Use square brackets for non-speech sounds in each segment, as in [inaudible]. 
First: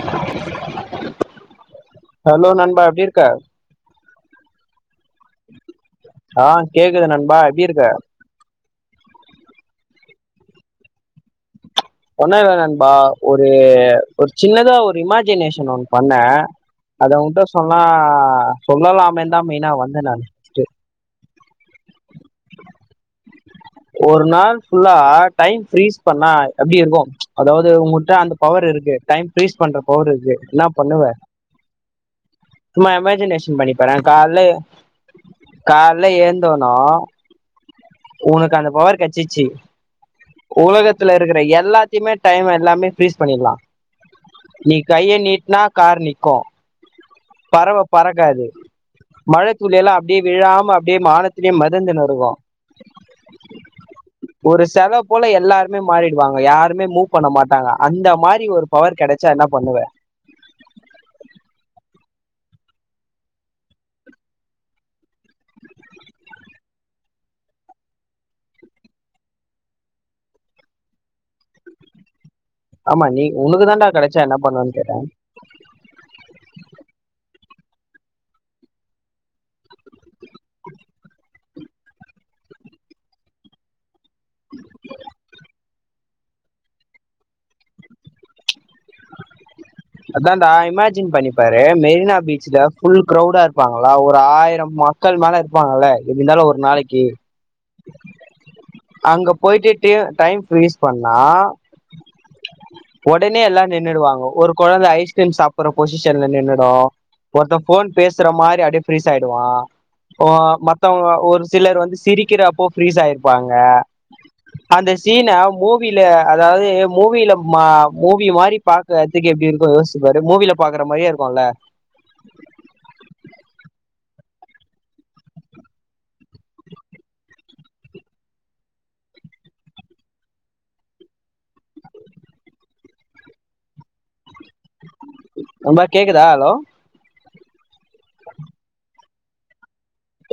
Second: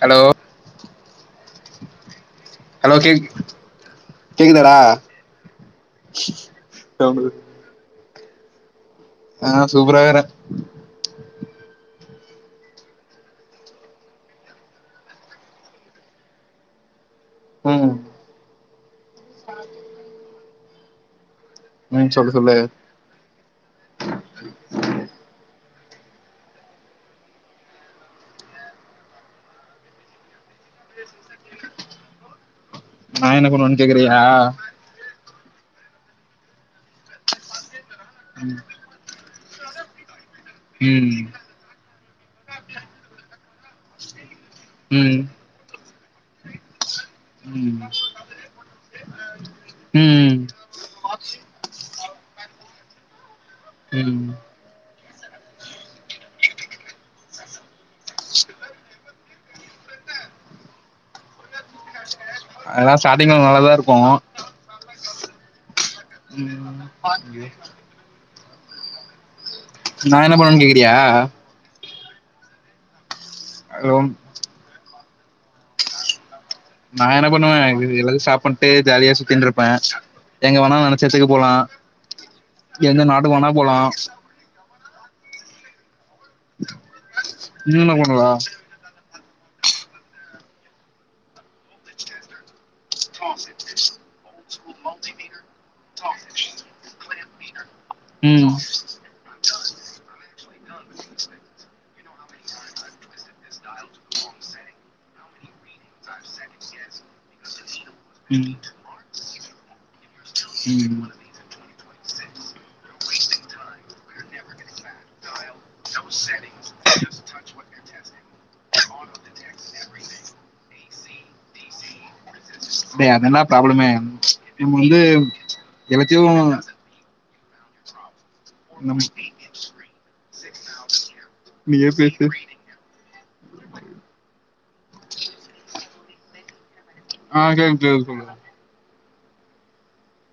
Hello [unintelligible] hello நண்பா hello எப்டி இருக்க கேக் கேக்குதாடா ஆ கேக்குது நண்பா எப்டி இருக்க ஆ சூப்பரா இருக்குற ஒண்ணு இல்ல நண்பா ஒரு ஒரு சின்னதா ஒரு இமஜினேஷன் ஒண்ணு பண்ண அத உன்ட்ட சொன்னா ம் சொல்லலாமேந்தான் மெயினா வந்தே நானு உம் சொல்லு சொல்லு ஒரு நாள் ஃபுல்லா டைம் ஃப்ரீஸ் பண்ணா எப்டி இருக்கும் அதாவது உங்கட்ட அந்த பவரு இருக்கு டைம் ஃப்ரீஸ் பண்ற பவர் இருக்கு என்ன பண்ணுவ சூம்மா நா என்ன இமஜினேஷன் பண்ணி பண்ணுவன்னு பார கேக்குறியா கால்ல கால்ல ஏழுந்தோனு உனக் உனக்கு அந்த பவர் கெடச்சிச்சு உலகத்தில ம் இருக்குற எல்லா த்தையுமே டைம் எல்லாமே ஃப்ரீஸ் பண்ணிட்லாம் நீ கைய ம் நீட்னா கார் நிக்கும் பறவ ம் பறக்காது மழை துளியெல்லா அப்டியே ம் விழாம அப்டியே வானத்லயே மெதந்துனு இருக்கு உம் ஒரு செல போல எல்லாருமே மாறிடுவாங்க யாருமே மூவ் பண்ண மாட்டாங்க அந்த மாரி ஒரு பவர் கெடச்சா என்ன பண்ணுவ அதெல்லா ஸ்டார்டிங்ல நல்லாதா இருக்கு [unintelligible] நா என்ன பண்ணுவன்னு கேக்குறியா ஆமா நீ உனக்கு தாண்டா ரொம் கெடைச்சா என்ன பண்ணுவன்னு கேட்ட நா என்ன பண்ணுவ எதாது சாப்பண்ட்டு ஜாலியா சுத்தின்ட்டு இருப்ப எங்க வேனா நினைச்ச இடத்துக்கு போலாம் எந்த நாட்டுக்கு வேனா போலாம் [unintelligible] அதான்டா இமஜின் பண்ணிப்பாரு மெரினா பீச்ல ஃபுல் க்ரௌடா இருப்பாங்களா ஒரு ஆயிரம் மா மக்கள் மேல இருப்பாங்கல்ல இருந்தாலும் ஒரு நாளைக்கு உம் அங்க போயிட்டு டைம் ஃப்ரீஸ் பண்ணா உடனே எல்லாம் நின்னுடுவாங்க ஒரு கொழந்த ஐஸ்கிரீம் சாப்ட்டுற பொசிஷன்ல நின்னுடும் ஒருத்த ஃபோன் பேசுற மாரி அப்படியே ஃப்ரீஸ் ஆகிடுவான் ஆ ம் மத்தவுங்க ஒரு சிலர் வந்து சிரி க்கிறப்ப ஃப்ரீஸ் ஆயிருப்பாங்க அந்த சீன மூவி மூவில அதாவது மூவில மூவி மூவி மாரி பாக்கறதுக்கு எப்படி இருக்கும் யோசிச்சு பாரு மூவில பாக்குற மாரியே இருக்கும்ல்ல டேய் அதால்லா ப்ராப்ளமே நம்ம வந்து எல்லாத்தையும் நம சா அப்பா நீயே பேசு ரொம்ப கேக்குதா ஹலோ ஆ கேக்குது சொல்லுங்க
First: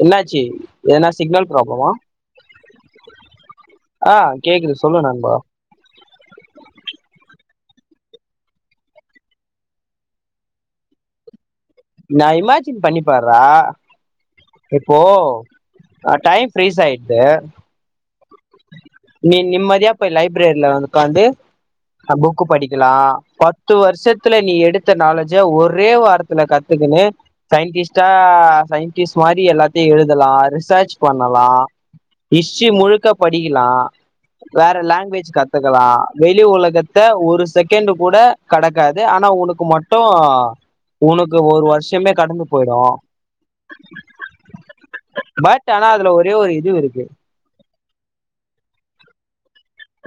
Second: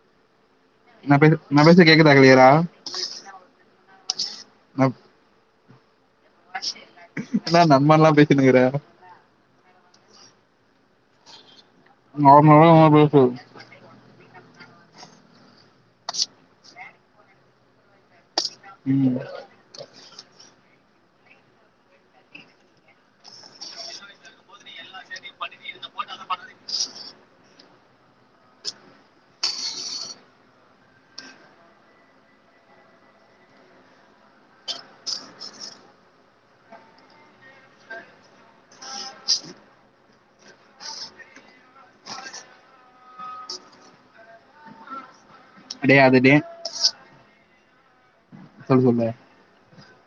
என்னாச்சு எதுனா நா பேச சிக்னல் நா பேச ப்ராப்ளமா கேக்குதா கிளியரா ஆ கேக்குது சொல்லு நண்பா என்னா நம்மன்லா பேசினுக்கற நா நார்மலா இமாஜின் நா பேசு பண்ணிப்பறா இப்போ நா டைம் ஃப்ரீஸ் ஆயிட்டு ம் நீ நம்மதியா போய் லைப்ரரில வந்து உக்காந்து அ புக்கு படிக்கலா பத்து வருஷத்துல நீ எடுத்த நாலேஜே ஒரே வார் த்ல கத்துகினு சயின்டிஸ்ட்டா சயின்டிஸ்ட் மாரி எல்லாத்தையு எழுதலா ரிசர்ச் பண்ணலா ஹிட்ரி முழுக்க படிக்கலா வேற லாங்குவேஜ் கத்துக்கலா வெளி ஒலகத்த ஒரு செகண்டு் கூட கடக்காது ஆனா ஒனுக்கு மட்டு உனக்கு ஒரு வருஷமே கடந்து போயிடு பட் ஆனா டே அதுல அது டே ஒரே ஒரு இதுவு இருக்கு சொல்லுமே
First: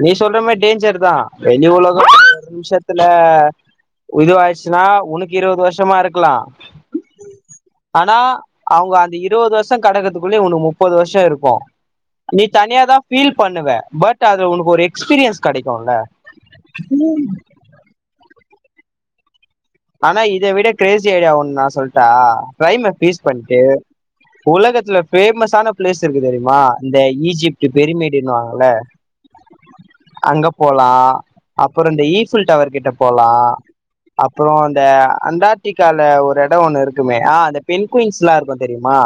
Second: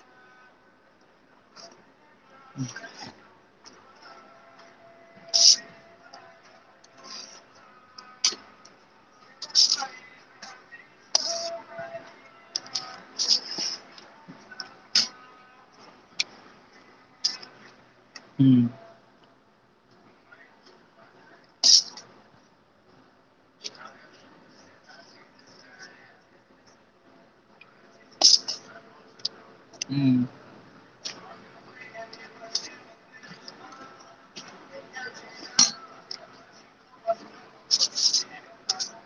நீ சொல்ற மாரி டேஞ்சர் தா வெளி உலகத்துலருந்து நிமிஷத்துல இது ஆய்ச்சினா உனுக்கு இருவது வருஷமா இருக்கலா ஆனா அவுங்க அந்த இருவது வருஷோ கடக்கறதுக்குள்ளயே ஒனுக்கு முப்பது வருஷ இருக்கு நீ தனியா தா ஃபீல் பண்ணுவ பட் அது உனுக் ஒரு எக்ஸ்பீரியன்ஸ் கெடைக்குல்ல ம் ஆனா இத விட கிரேசி ஐடியா ஒண்ணு நா சொல்ட்டா ட்ரைம் அ பேஸ் பண்ட்டு உலகத்துல பேமஸான பிளேஸ் இருக்கு தெரியுமா இந்த ஈஜிப்ட் பெருமேடுன் வாங்கல்ல ம் அங்க போலா அப்புற இந்த ஈஃபுல் டவர் கிட்ட போலா அப்புறோ அந்த அண்டார்டிகால ஒரு எடோ ஒண்ணு இருக்குமே ஆ அந்த பென் குயின்ஸ்லா இருக்கு தெரியுமா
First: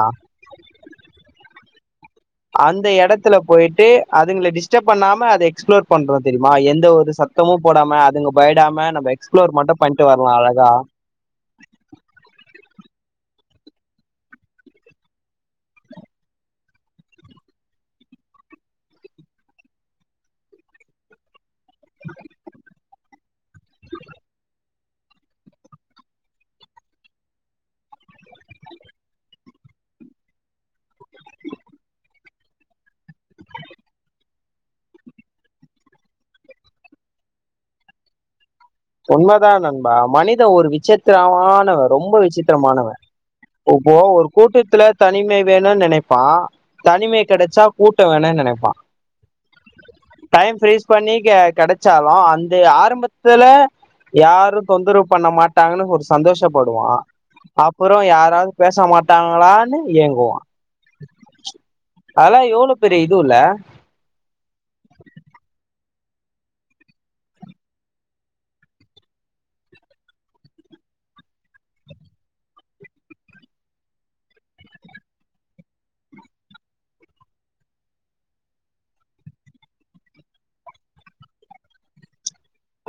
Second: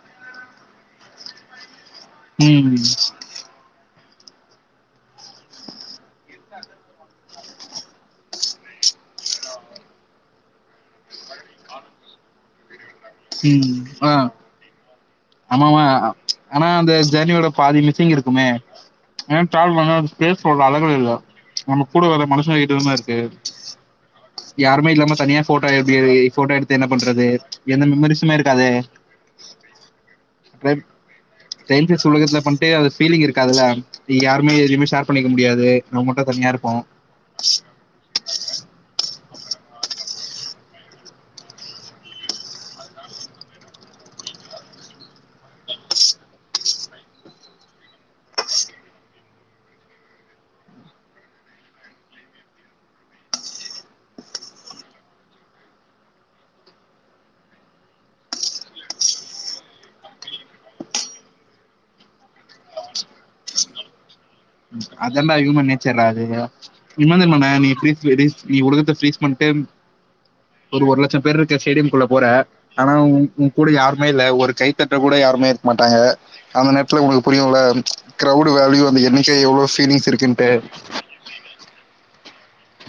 ம் அந்த எடத்துல போயிட்டு அதுங்கள டிஸ்டப் பண்ணாம அத எக்ஸ்புளோர் பண்றோ தெரியுமா எந்த ஒரு சத் தமு போடாம அதுங்க பயடாம நம்ம எக்ஸ்புளோர் மட்டு பண்ட்டு வரலா அழகா ம் ஆ ஆமாமா அ இந்த ஜேர்னியோட பாதி மிச்சிங் இருக்குமே ஏனா ட்ராவல் பன்னா அது ஸ்பேஸ்ல உள்ள அழகுல இல்ல நம்ம கூட வர்ர மனுஷங்க கிட்ட தான இருக்கு யாருமே இல்லாம தனியா ஃபோட்டோ எப்டி ஃபோட்டோ எடுத்து என்ன பண்றது எந்த மெமரிஸுமே இருக்காதே ட்ரை ஸ்ட்ரேஞ்ஜர்ஸ் உலகத்துல பண்ட்டு அது ஃபீலிங் இருக்காதுல இங்க யாருமே எதியுமே ஷேர் பண்ணிக்க முடியாது நாம் மட்டு தனியா இருப்போ உண்மதா நண்பா மனித ஒரு விசித்ரமானவ ரொம்போ விசித்ரமானவ உப்போ ஒரு கூட்டத்துல தனிமை வேணுன் நெனைப்பா தனிமை கெடச்சா கூட்ட வேணுன் நெனைப்பா டைம் ஃப்ரீஸ் பண்ணி கெ கெடச்சாலு அந்த ஆரம்பத்துல யாரு தொந்தரவு பண்ண மாட்டாங்கனு ஒரு சந்தோஷப் படுவா அப்புறோ யாராவது பேச மாட்டாங்களானு ஏங்குவா அதெல்லா எவ்ளோ பெரிய இதுவு இல்ல அதான்டா ஹியூமன் நேச்சர்ரா அது இம்மா தெர்மானே நீீ ஃப்ரீஸ்டு ரீஸ்டு நீ ஒலகத்த ஃபிரீஸ் பண்ட்டு ஒரு ஒரு லட்சோ பேரு இருக்க ஸ்டேடியம்குள்ள போற ஆனா உ உ கூட யாருமே இல்ல ஒரு கைத்தட்ட கூட யாருமே இருக்க மாட்டாங்க அந்த நேரத்துல ஒங்களுக்கு புரியுல கிரௌடு வேல்யூ அந்த என்ணிக்க எவ்ளோ ஃபீலிங்ஸ் இருக்குன்ட்டு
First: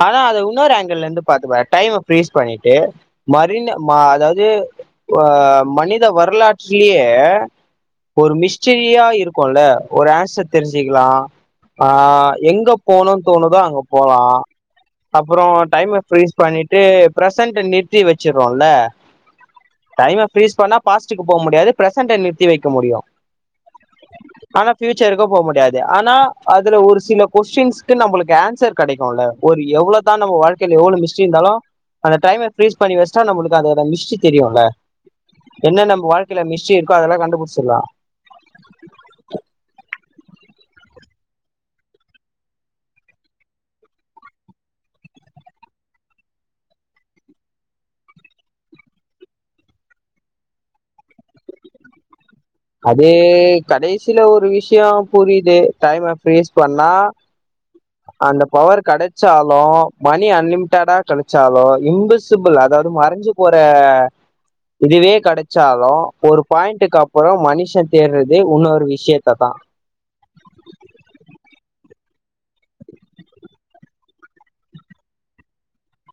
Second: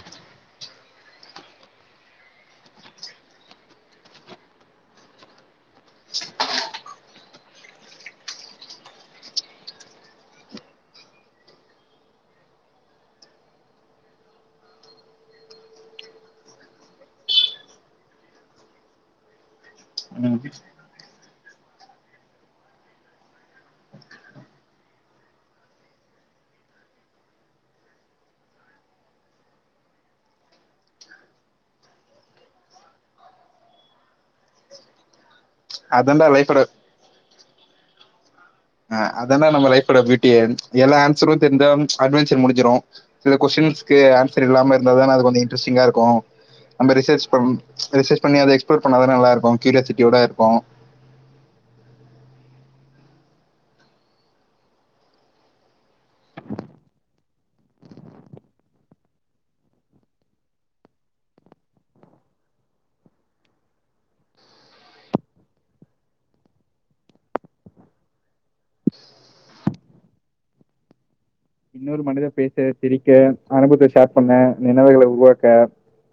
ஆனா அத இன்னொரு ஆங்கிள்ள இருந்து பாத்துக்கோ டைம ஃப்ரீஸ் பண்ணிட்டு மரின ம அதாது ஆ மனித வரலாற்லியே ஒரு மிஸ்டிரியா இருக்குல ஒரு ஆன்சர் தெரிஞ்சிக்கலா ஆ எங்க போணுன் தோணுதோ அங்க போலா அப்பறோ டைம ஃப்ரீஸ் பண்ணிட்டு பிரசன்ட்ட நிறுத்தி வச்சிர்றோல டைம ம் ஃபிரீஸ் பண்ணா பாஸ்டுக்கு போ முடியாது பிரசன்ட்ட நிறுத்தி வைக்க முடியு ஆனா ஃபியூச்சருக்கு போ முடியாது ஆனா அதுல ஒரு சில கொஸ்டின்ஸ்க்கு நம்புளுக்கு ஆன்சர் கெடைக்கூல ஒரு எவ்ளதா நம்ம வாழ்க்கைல எவ்ளோ மிஸ்ட்ரி இருந்தாலு அந்த டைம ஃப்ரீஸ் பண்ணி வச்டா நம்முளுக்கு அதோட மிஸ்ட்ரி தெரியுல என்ன நம்ப அதான்டா வாழ்க்கைல லைஃபோட மிஸ்ட்ரி இருக்கோ அதெல்லா கண்டுபுடிச்சிட்லா ஆ அதான நம்ம லைஃபோட பியூட்டியே எல்லா ஆன்சரு தெரிஞ்சா அட்வென்ச்சர் முடிஞ்சுரு சில கொஷின்ஸ்கு ஆன்சர் இல்லாம இருந்தா தான அது கொஞ்சோ இன்ட்ரஸ்டிங்கா இருக்கு நம்ப ரிசர்ச் பண் ரிசர்ச் பண்ணி அத எக்ஸ்ப்ளோர் பண்ணாதா நல்ல இருக்கு கியூரியாசிட்டியோட இருக்கு அதே கடைசில ஒரு விஷ்யோ புரிது டைம ஃப்ரீஸ் பண்ணா அந்த பவர் கெடச்சாலு மணி அன்லிமிடடா கெடச்சாலு இன்விசிபுள் அதாது மறஞ்சு போற இதுவே கெடச்சாலு ஒரு பாயிண்ட்டுக்கு அப் அப்றோ மனுஷ தேட்றதே உன்னொரு விஷ்யத்த தா இன்னொரு மனித பேச சிரிக்க அனுபத்த ஷேர் பண்ண நெனவுகள உருவாக்க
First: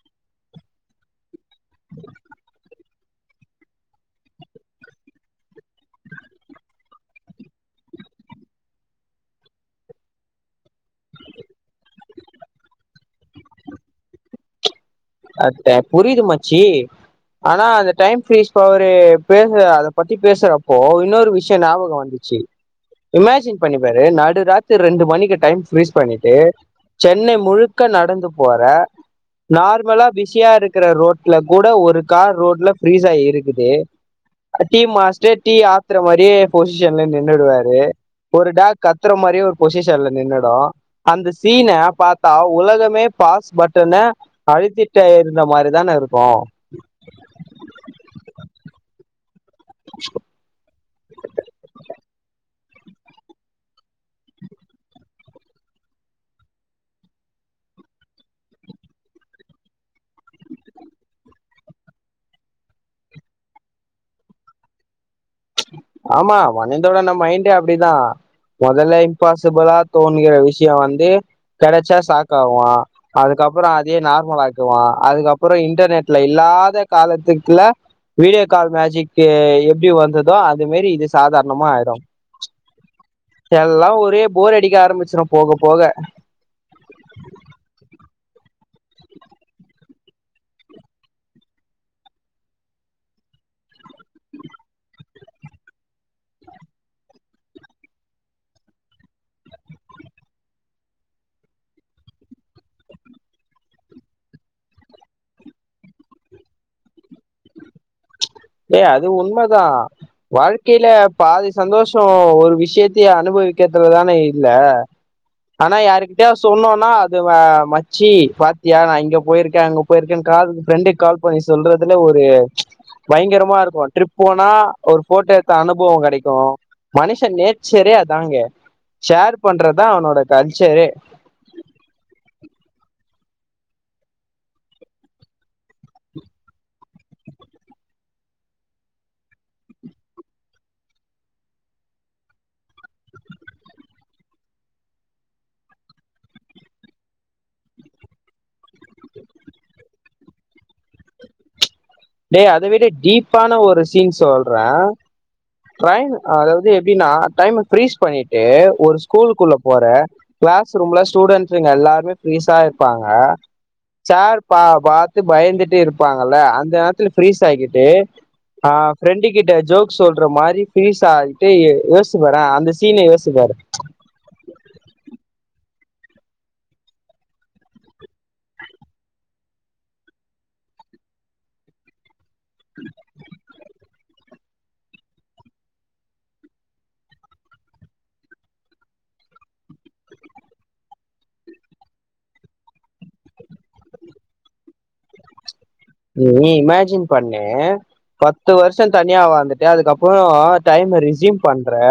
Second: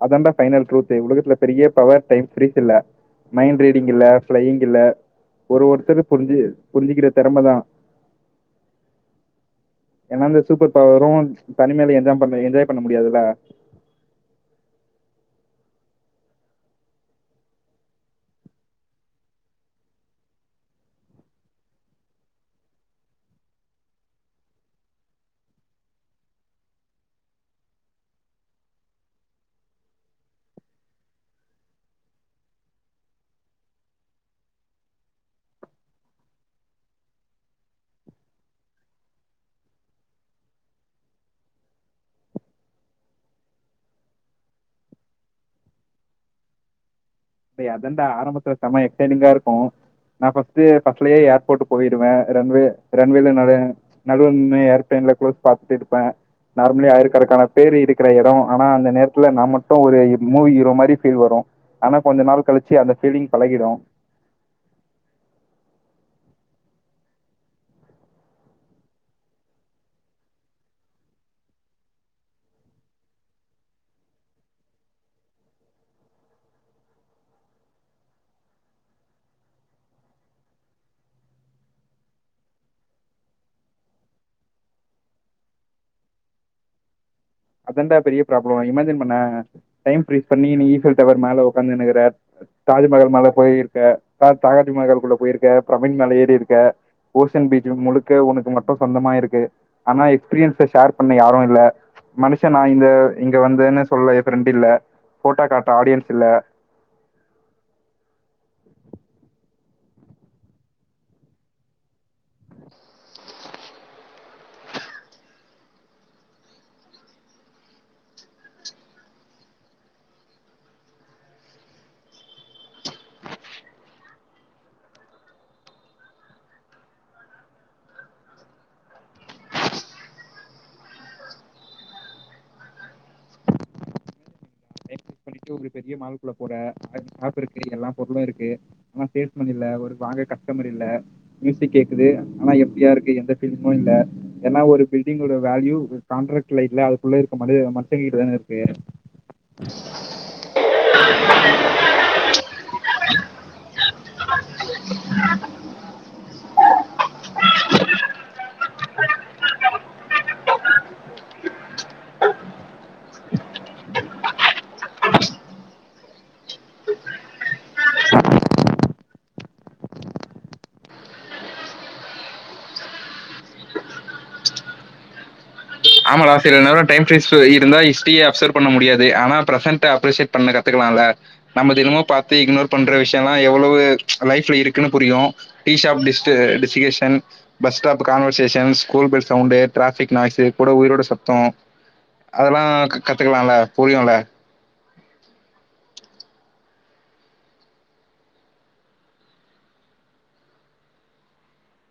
அதான்டா ஃபைனல் ட்ரூத்தே உலகத்துல பெரிய பவர் டைம் ஃப்ரீஸ் இல்ல மைண்ட் ரீடிங் இல்ல ஃப்ளையிங் இல்ல ஒரு ஒருத்தர புரிஞ்சு புரிஞ்சிக்கிற தெறம தா ஏனா இந்த சூப்பர் பவரு தனிமேல என்ஜா பண்ண என்ஜாய் பண்ண முடியாதுல்ல அத்து புரியிது மச்சி ஆனா அந்த டைம் ஃப்ரீஸ் பவரு பேச அத பத்தி பேசுறப்போ இன்னொரு விஷ்யோ ஞாபகோ வந்து ச்சு இமேஜின் பண்ணி பாரு நடு ராத்ரி ரெண்டு மணிக்கு டைம் ஃப்ரீஸ் பண்ணிட்டு சென்னை முழுக்க நடந்து போற நார் மலா பிஸியா இருக்குற ரோட்ல கூட ஒரு கார் ரோட்ல ஃப்ரீஸாயி இருக்குது அ டீ மாஸ்டர் டீ ஆத்துற மாரியே பொசிஷன்ல நின்னுடுவாரு ஒரு டாக் கத்துற மாரியே ஒரு பொசிஷன்ல நின்னுடு அந்த சீன பாத்தா உலகமே பாஸ் பட்டன அழுத்திட்ட இருந்த மாரி தான இருக்கு டே அதான்டா ஆரம்பத்துல செம எக்சைட்டிங்கா இருக்கு நா ஃபஸ்ட்டு பஸ்லயே ஏர்போர்ட் போயிடுவே ரன்வே ரன்வேல நடய நடுவுல நின்னு ஏர்பிளைன்ல க்ளோஸ் பாத்துருப்பே நார்மலி ஆயிரக்கணக்கான பேரு இருக்குற எடோ ஆனா அந்த நேரத்துல நா மட்டு ஒரு இ மூவி ஹீரோ மாரி ஃபீல் வரு கொஞ்ச நாள் கழிச்சி அந்த ஃபீலிங் பழகிரு ஆமா மனிதனோட மைண்டே அப்டிதா மொதல்ல இம்பாசிபுலா தோணுகிற விஷயோ வந்து கெடைச்சா ஷாக்காவோ அதுக்கப்றோ அதயே நார்மலாக்குவோ அதுக்கப்றோ இன்டெர்நெட்ல இல்லாத காலத்துக்குல வீடியோ கால் மேஜிக்கு எப்டி வந்துதோ அது மாரி இது சாதார்ணமா ஆயிடு எல்லா ஒரே போர் அடிக்க ஆரம்பிச்சிரு போக போக அதன்டா பெரிய ப்ராப்ளம் இமேஜின் பண்ணே டைம் ஃப்ரீஸ் பண்ணி நீ ஈஃபில் டவர் மேல உக்காந்துனுக்குற தாஜ்மஹால் மேல போயிருக்க தாஜு மகாக்லுகுள்ள போயிருக்க பிரமீட் மேல ஏறிருக்க ஓசன் பீச் முழுக்க ஒனக்கு மட்டு சொந்தமாய்ருக்கு ஆனா எக்ஸ்பீரியன்ஸ ஷேர் பண்ண யாரு இல்ல மனுஷே நா இந்த இங்க வந்தனு சொல்ல ஃப்ரெண்ட் இல்ல போட்டோ காட்ட ஆடியன்ஸ் இல்ல ஏ அது உண்மதா வாழ்க்கைல பாதி சந்தோஷோ ஒரு விஷயத்தயே அனுபவிக்கறதுலதானே இல்ல ஆனா யாருக்கிட்டயா சொன்னோனா அது மச்சி பாத்தியா நா இங்க போயிருக்கே அங்க போயிருக்கேனு கால் பன ஃப்ரெண்டுக்கு கால் பண்ணி சொல்றதுல ஒரு பயங்கரமா இருக்கும் ட்ரிப் போனா ஒரு போட்டோ எடுத்த அனுபவம் கிடைக்கும் மனுஷ நேச்சரே அதாங்க ஷேர் பண்றதா அவனோட கல்ச்சரே ட்டு ஒரு பெரிய மாள்க்குள்ள போற ஷாப் இருக்கு எல்லா பொருளு இருக்கு ஆனா சேல்ஸ்மேன் இல்ல ஒரு வாங்க கஸ்டமர் இல்ல மியூசிக் கேக்குது ஆனா எம்டியா இருக்கு எந்த ஃபீலிங்கும் இல்ல ஏன்னா ஒரு பில்டிங்கோட வேல்யூ கான்ட்ராக்ட்ல இல்ல அதுக்குள்ள இருக்க மனத மனுஷங்க கிட்ட தான இருக்கு டேய் அத விட டீப்பான ஒரு சீன் சொல்றேன் ரைம் அதாவது எப்டின்னா டைம் ஃரீஸ் பண்ணிட்டு ஒரு ஸ்கூலுக்குள்ள போற க்ளாஸ் ரூம்ல ஸ்டூடெண்ட்ஸுங்க எல்லாருமே ஃப்ரீஸா இருப்பாங்க சார் பா பாத்து பயந்துட்டு இருப்பாங்கல்ல அந்த நேரத்துல ப்ரீஸ் ஆக்கிட்டு ஆ ஃப்ரெண்டு கிட்ட ஜோக் சொல் ட்ற மாரி ஃபினிஸ் ஆய்ட்டு யோச்சிபாறே அந்த சீன யோச்சிபாரு ஆமாடா சில நேரோ டைம் ஃப்ரீஸ் இருந்தா ஹஸ்ட்ரியே அப்சர்வ் பண்ண முடியாது ஆனா பிரெசன்ட அப்ரிஷேட் பண்ண கத்துக்கலாம்ல நம்ம தினமும் பாத்து இக்னோர் பண்ற விஷயோலா எவ்ளவு லைஃப்ல இருக்குனு புரியு டீஷாப் டிஷ்டு டிஷிகேஷன் bus stop conversation school bell sound traffic noise கூட உயிரோட சத்தோ அதெல்லா க கத்துக்கலாம்ல புரியும்ல நீ இமேஜின் பண்ணு பத்து வருஷோ தனியா வாழ்ந்துட்டு அதுக்கப்றோ டைம்ம ரெச்யூம் பண்றே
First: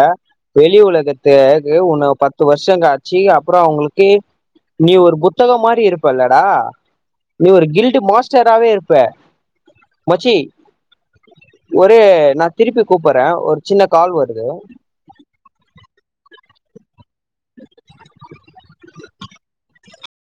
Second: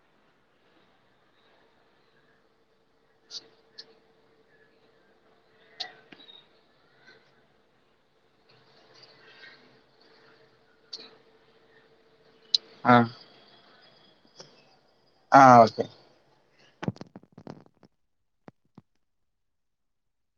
வெளி உலகத்த உன்ன பத்து வருஷம் காய்ச்சு அப்புறோ அவங்களுக்கு நீ ஒரு புத்தகோ மாறி இருப்பல்லடா நீ ஒரு கில்டு மாஸ்டரவே இருப்ப ப மச்சி ஒரு நா திருப்பி ஆ. கூப்பிட்றே ஒரு சின்ன கால் வருது ஆ ஓகே